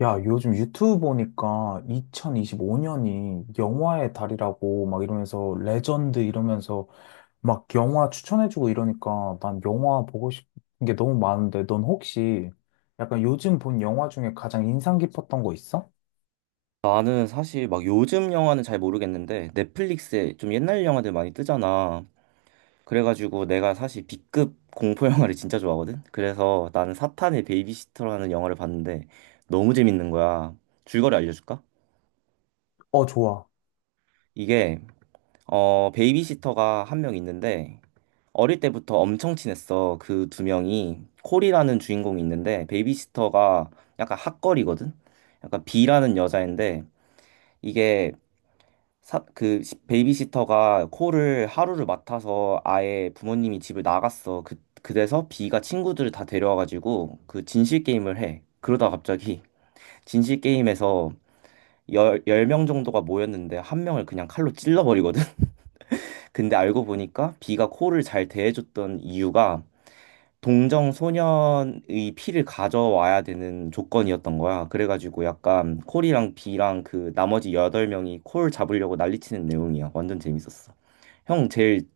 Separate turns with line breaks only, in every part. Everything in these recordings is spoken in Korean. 야, 요즘 유튜브 보니까 2025년이 영화의 달이라고 막 이러면서 레전드 이러면서 막 영화 추천해주고 이러니까 난 영화 보고 싶은 게 너무 많은데 넌 혹시 약간 요즘 본 영화 중에 가장 인상 깊었던 거 있어?
나는 사실 막 요즘 영화는 잘 모르겠는데 넷플릭스에 좀 옛날 영화들 많이 뜨잖아. 그래가지고 내가 사실 B급 공포 영화를 진짜 좋아하거든. 그래서 나는 사탄의 베이비시터라는 영화를 봤는데 너무 재밌는 거야. 줄거리 알려줄까?
어, 좋아.
이게 베이비시터가 한 명 있는데 어릴 때부터 엄청 친했어. 그 두 명이 콜이라는 주인공이 있는데 베이비시터가 약간 핫걸이거든. 약간 B라는 여자인데 이게 베이비시터가 코를 하루를 맡아서 아예 부모님이 집을 나갔어. 그래서 비가 친구들을 다 데려와가지고 그 진실 게임을 해. 그러다 갑자기 진실 게임에서 열 명 정도가 모였는데 한 명을 그냥 칼로 찔러버리거든. 근데 알고 보니까 비가 코를 잘 대해줬던 이유가 동정 소년의 피를 가져와야 되는 조건이었던 거야. 그래가지고 약간 콜이랑 비랑 그 나머지 여덟 명이 콜 잡으려고 난리치는 내용이야. 완전 재밌었어. 형 제일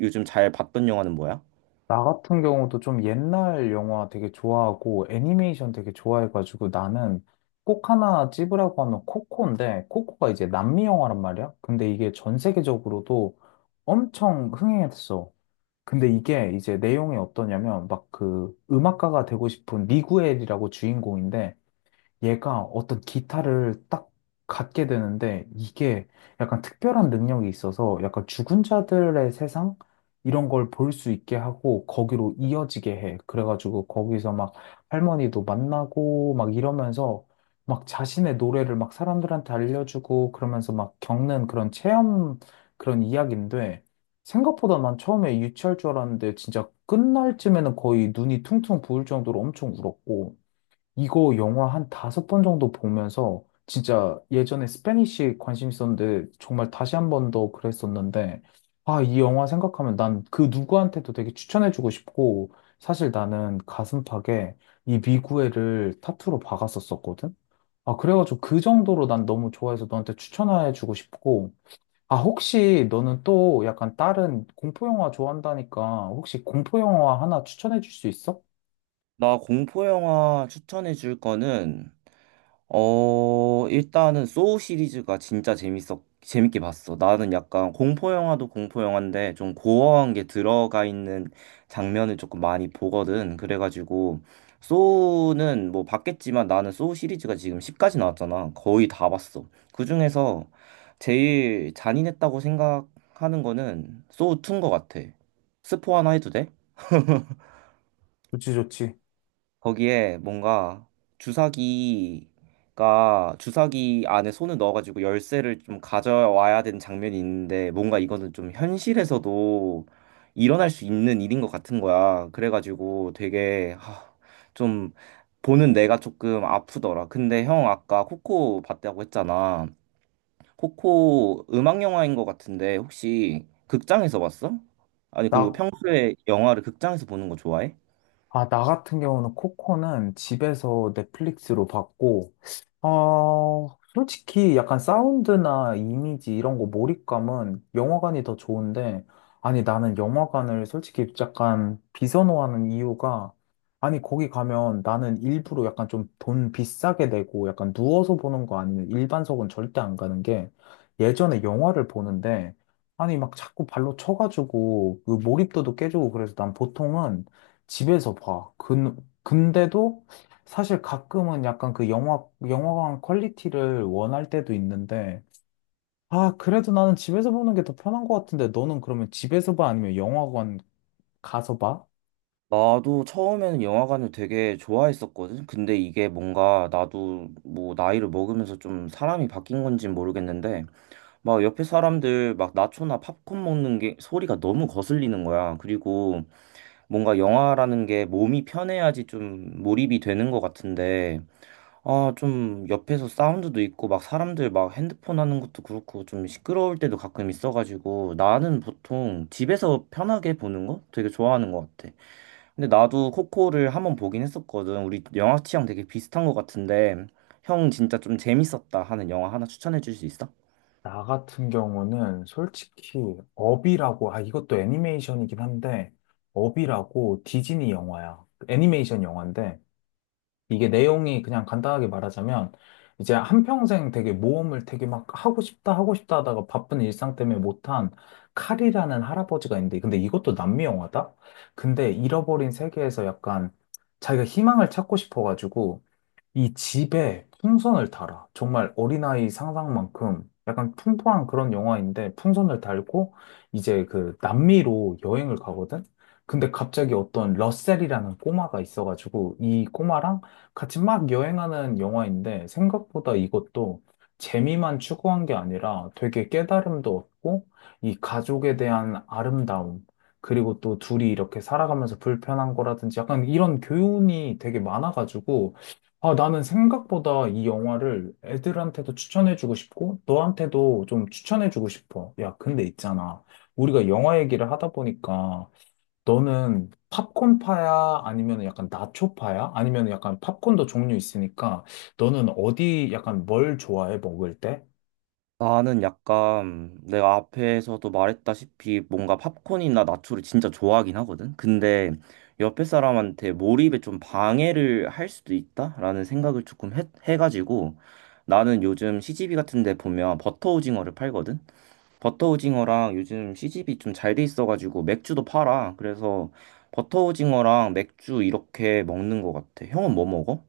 요즘 잘 봤던 영화는 뭐야?
나 같은 경우도 좀 옛날 영화 되게 좋아하고 애니메이션 되게 좋아해가지고 나는 꼭 하나 찝으라고 하면 코코인데, 코코가 이제 남미 영화란 말이야. 근데 이게 전 세계적으로도 엄청 흥행했어. 근데 이게 이제 내용이 어떠냐면 막 그 음악가가 되고 싶은 미구엘이라고 주인공인데, 얘가 어떤 기타를 딱 갖게 되는데, 이게 약간 특별한 능력이 있어서 약간 죽은 자들의 세상 이런 걸 볼 수 있게 하고 거기로 이어지게 해. 그래가지고 거기서 막 할머니도 만나고 막 이러면서 막 자신의 노래를 막 사람들한테 알려주고 그러면서 막 겪는 그런 체험, 그런 이야기인데, 생각보다 난 처음에 유치할 줄 알았는데 진짜 끝날 쯤에는 거의 눈이 퉁퉁 부을 정도로 엄청 울었고, 이거 영화 한 5번 정도 보면서 진짜 예전에 스페니쉬 관심 있었는데 정말 다시 한 번 더 그랬었는데, 아, 이 영화 생각하면 난 그 누구한테도 되게 추천해주고 싶고, 사실 나는 가슴팍에 이 미구애를 타투로 박았었었거든? 아, 그래가지고 그 정도로 난 너무 좋아해서 너한테 추천해주고 싶고, 아, 혹시 너는 또 약간 다른 공포영화 좋아한다니까 혹시 공포영화 하나 추천해줄 수 있어?
나 공포 영화 추천해 줄 거는 일단은 소우 시리즈가 진짜 재밌었 재밌게 봤어. 나는 약간 공포 영화도 공포 영화인데 좀 고어한 게 들어가 있는 장면을 조금 많이 보거든. 그래가지고 소우는 뭐 봤겠지만 나는 소우 시리즈가 지금 10까지 나왔잖아. 거의 다 봤어. 그중에서 제일 잔인했다고 생각하는 거는 소우 2인 것 같아. 스포 하나 해도 돼?
좋지, 좋지.
거기에 뭔가 주사기 안에 손을 넣어가지고 열쇠를 좀 가져와야 되는 장면이 있는데 뭔가 이거는 좀 현실에서도 일어날 수 있는 일인 것 같은 거야. 그래가지고 되게 좀 보는 내가 조금 아프더라. 근데 형 아까 코코 봤다고 했잖아. 코코 음악 영화인 것 같은데 혹시 극장에서 봤어? 아니 그리고
나
평소에 영화를 극장에서 보는 거 좋아해?
아, 나 같은 경우는 코코는 집에서 넷플릭스로 봤고, 어, 솔직히 약간 사운드나 이미지 이런 거 몰입감은 영화관이 더 좋은데, 아니, 나는 영화관을 솔직히 약간 비선호하는 이유가, 아니, 거기 가면 나는 일부러 약간 좀 돈 비싸게 내고 약간 누워서 보는 거 아니면 일반석은 절대 안 가는 게, 예전에 영화를 보는데, 아니, 막 자꾸 발로 쳐가지고 그 몰입도도 깨지고 그래서 난 보통은 집에서 봐. 근데도 사실 가끔은 약간 그 영화관 퀄리티를 원할 때도 있는데, 아, 그래도 나는 집에서 보는 게 더 편한 것 같은데, 너는 그러면 집에서 봐? 아니면 영화관 가서 봐?
나도 처음에는 영화관을 되게 좋아했었거든. 근데 이게 뭔가 나도 뭐 나이를 먹으면서 좀 사람이 바뀐 건지 모르겠는데 막 옆에 사람들 막 나초나 팝콘 먹는 게 소리가 너무 거슬리는 거야. 그리고 뭔가 영화라는 게 몸이 편해야지 좀 몰입이 되는 것 같은데 아, 좀 옆에서 사운드도 있고 막 사람들 막 핸드폰 하는 것도 그렇고 좀 시끄러울 때도 가끔 있어가지고 나는 보통 집에서 편하게 보는 거 되게 좋아하는 것 같아. 근데 나도 코코를 한번 보긴 했었거든. 우리 영화 취향 되게 비슷한 것 같은데, 형 진짜 좀 재밌었다 하는 영화 하나 추천해 줄 수 있어?
나 같은 경우는 솔직히 업이라고, 아, 이것도 애니메이션이긴 한데, 업이라고 디즈니 영화야. 애니메이션 영화인데, 이게 내용이 그냥 간단하게 말하자면 이제 한평생 되게 모험을 되게 막 하고 싶다 하고 싶다 하다가 바쁜 일상 때문에 못한 칼이라는 할아버지가 있는데, 근데 이것도 남미 영화다? 근데 잃어버린 세계에서 약간 자기가 희망을 찾고 싶어가지고 이 집에 풍선을 달아. 정말 어린아이 상상만큼 약간 풍부한 그런 영화인데, 풍선을 달고 이제 그 남미로 여행을 가거든? 근데 갑자기 어떤 러셀이라는 꼬마가 있어가지고 이 꼬마랑 같이 막 여행하는 영화인데, 생각보다 이것도 재미만 추구한 게 아니라 되게 깨달음도 얻고 이 가족에 대한 아름다움, 그리고 또 둘이 이렇게 살아가면서 불편한 거라든지 약간 이런 교훈이 되게 많아가지고, 아, 나는 생각보다 이 영화를 애들한테도 추천해주고 싶고, 너한테도 좀 추천해주고 싶어. 야, 근데 있잖아, 우리가 영화 얘기를 하다 보니까, 너는 팝콘파야? 아니면 약간 나초파야? 아니면 약간 팝콘도 종류 있으니까, 너는 어디 약간 뭘 좋아해, 먹을 때?
나는 약간 내가 앞에서도 말했다시피 뭔가 팝콘이나 나초를 진짜 좋아하긴 하거든. 근데 옆에 사람한테 몰입에 좀 방해를 할 수도 있다라는 생각을 조금 해가지고 나는 요즘 시집이 같은 데 보면 버터 오징어를 팔거든. 버터 오징어랑 요즘 시집이 좀 잘 돼 있어가지고 맥주도 팔아. 그래서 버터 오징어랑 맥주 이렇게 먹는 것 같아. 형은 뭐 먹어?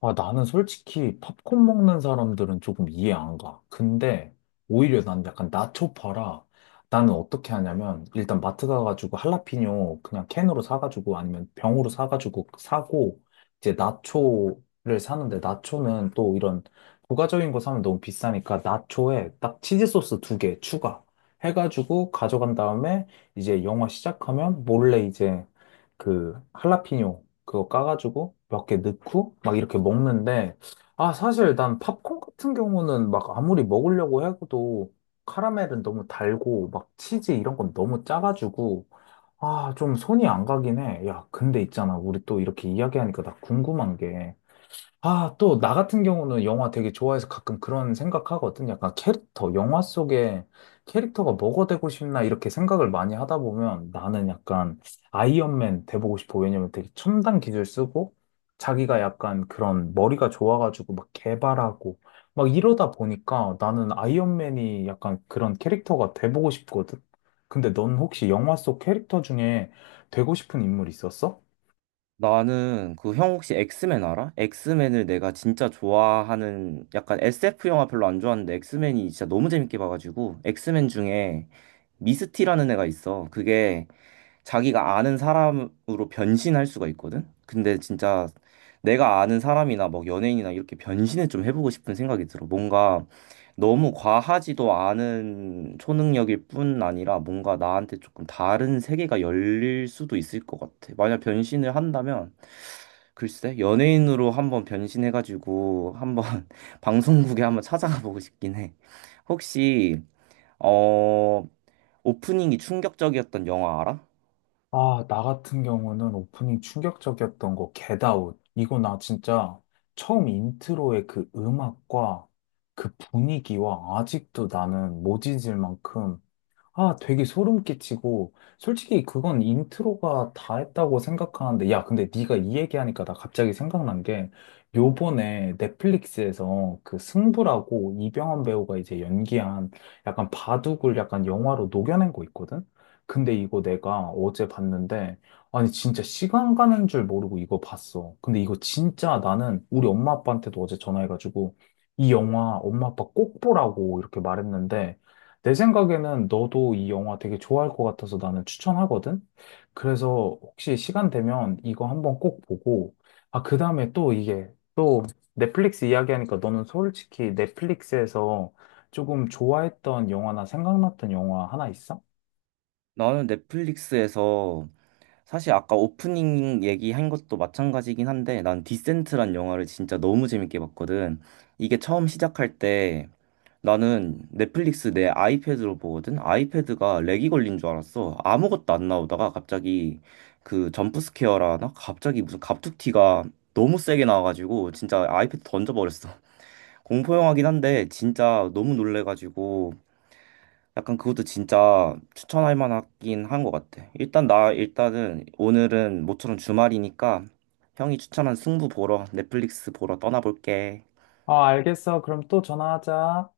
아, 나는 솔직히 팝콘 먹는 사람들은 조금 이해 안 가. 근데 오히려 난 약간 나초 파라. 나는 어떻게 하냐면 일단 마트 가가지고 할라피뇨 그냥 캔으로 사가지고 아니면 병으로 사가지고 사고, 이제 나초를 사는데, 나초는 또 이런 부가적인 거 사면 너무 비싸니까 나초에 딱 치즈 소스 2개 추가 해가지고 가져간 다음에 이제 영화 시작하면 몰래 이제 그 할라피뇨 그거 까가지고 몇 개 넣고 막 이렇게 먹는데, 아, 사실 난 팝콘 같은 경우는 막 아무리 먹으려고 해도 카라멜은 너무 달고 막 치즈 이런 건 너무 짜가지고, 아, 좀 손이 안 가긴 해. 야, 근데 있잖아, 우리 또 이렇게 이야기하니까 나 궁금한 게, 아, 또, 나 같은 경우는 영화 되게 좋아해서 가끔 그런 생각하거든. 약간 캐릭터, 영화 속에 캐릭터가 뭐가 되고 싶나 이렇게 생각을 많이 하다 보면 나는 약간 아이언맨 돼보고 싶어. 왜냐면 되게 첨단 기술 쓰고 자기가 약간 그런 머리가 좋아가지고 막 개발하고 막 이러다 보니까 나는 아이언맨이 약간 그런 캐릭터가 돼보고 싶거든. 근데 넌 혹시 영화 속 캐릭터 중에 되고 싶은 인물 있었어?
나는 그 형 혹시 엑스맨 알아? 엑스맨을 내가 진짜 좋아하는 약간 SF 영화 별로 안 좋아하는데 엑스맨이 진짜 너무 재밌게 봐가지고 엑스맨 중에 미스티라는 애가 있어. 그게 자기가 아는 사람으로 변신할 수가 있거든. 근데 진짜 내가 아는 사람이나 막 연예인이나 이렇게 변신을 좀 해보고 싶은 생각이 들어. 뭔가 너무 과하지도 않은 초능력일 뿐 아니라 뭔가 나한테 조금 다른 세계가 열릴 수도 있을 것 같아. 만약 변신을 한다면 글쎄 연예인으로 한번 변신해가지고 한번 방송국에 한번 찾아가 보고 싶긴 해. 혹시 어 오프닝이 충격적이었던 영화 알아?
아, 나 같은 경우는 오프닝 충격적이었던 거, Get Out. 이거 나 진짜 처음 인트로의 그 음악과 그 분위기와 아직도 나는 못 잊을 만큼, 아, 되게 소름 끼치고, 솔직히 그건 인트로가 다 했다고 생각하는데, 야, 근데 네가 이 얘기하니까 나 갑자기 생각난 게, 요번에 넷플릭스에서 그 승부라고 이병헌 배우가 이제 연기한 약간 바둑을 약간 영화로 녹여낸 거 있거든? 근데 이거 내가 어제 봤는데, 아니, 진짜 시간 가는 줄 모르고 이거 봤어. 근데 이거 진짜 나는 우리 엄마 아빠한테도 어제 전화해가지고, 이 영화 엄마 아빠 꼭 보라고 이렇게 말했는데, 내 생각에는 너도 이 영화 되게 좋아할 것 같아서 나는 추천하거든? 그래서 혹시 시간 되면 이거 한번 꼭 보고, 아, 그 다음에 또 이게, 또 넷플릭스 이야기하니까 너는 솔직히 넷플릭스에서 조금 좋아했던 영화나 생각났던 영화 하나 있어?
나는 넷플릭스에서 사실 아까 오프닝 얘기한 것도 마찬가지긴 한데 난 디센트란 영화를 진짜 너무 재밌게 봤거든. 이게 처음 시작할 때 나는 넷플릭스 내 아이패드로 보거든. 아이패드가 렉이 걸린 줄 알았어. 아무것도 안 나오다가 갑자기 그 점프스케어라 하나? 갑자기 무슨 갑툭튀가 너무 세게 나와가지고 진짜 아이패드 던져버렸어. 공포영화긴 한데 진짜 너무 놀래가지고 약간 그것도 진짜 추천할 만하긴 한 것 같아. 일단 나 일단은 오늘은 모처럼 주말이니까 형이 추천한 승부 보러 넷플릭스 보러 떠나볼게.
아, 알겠어. 그럼 또 전화하자.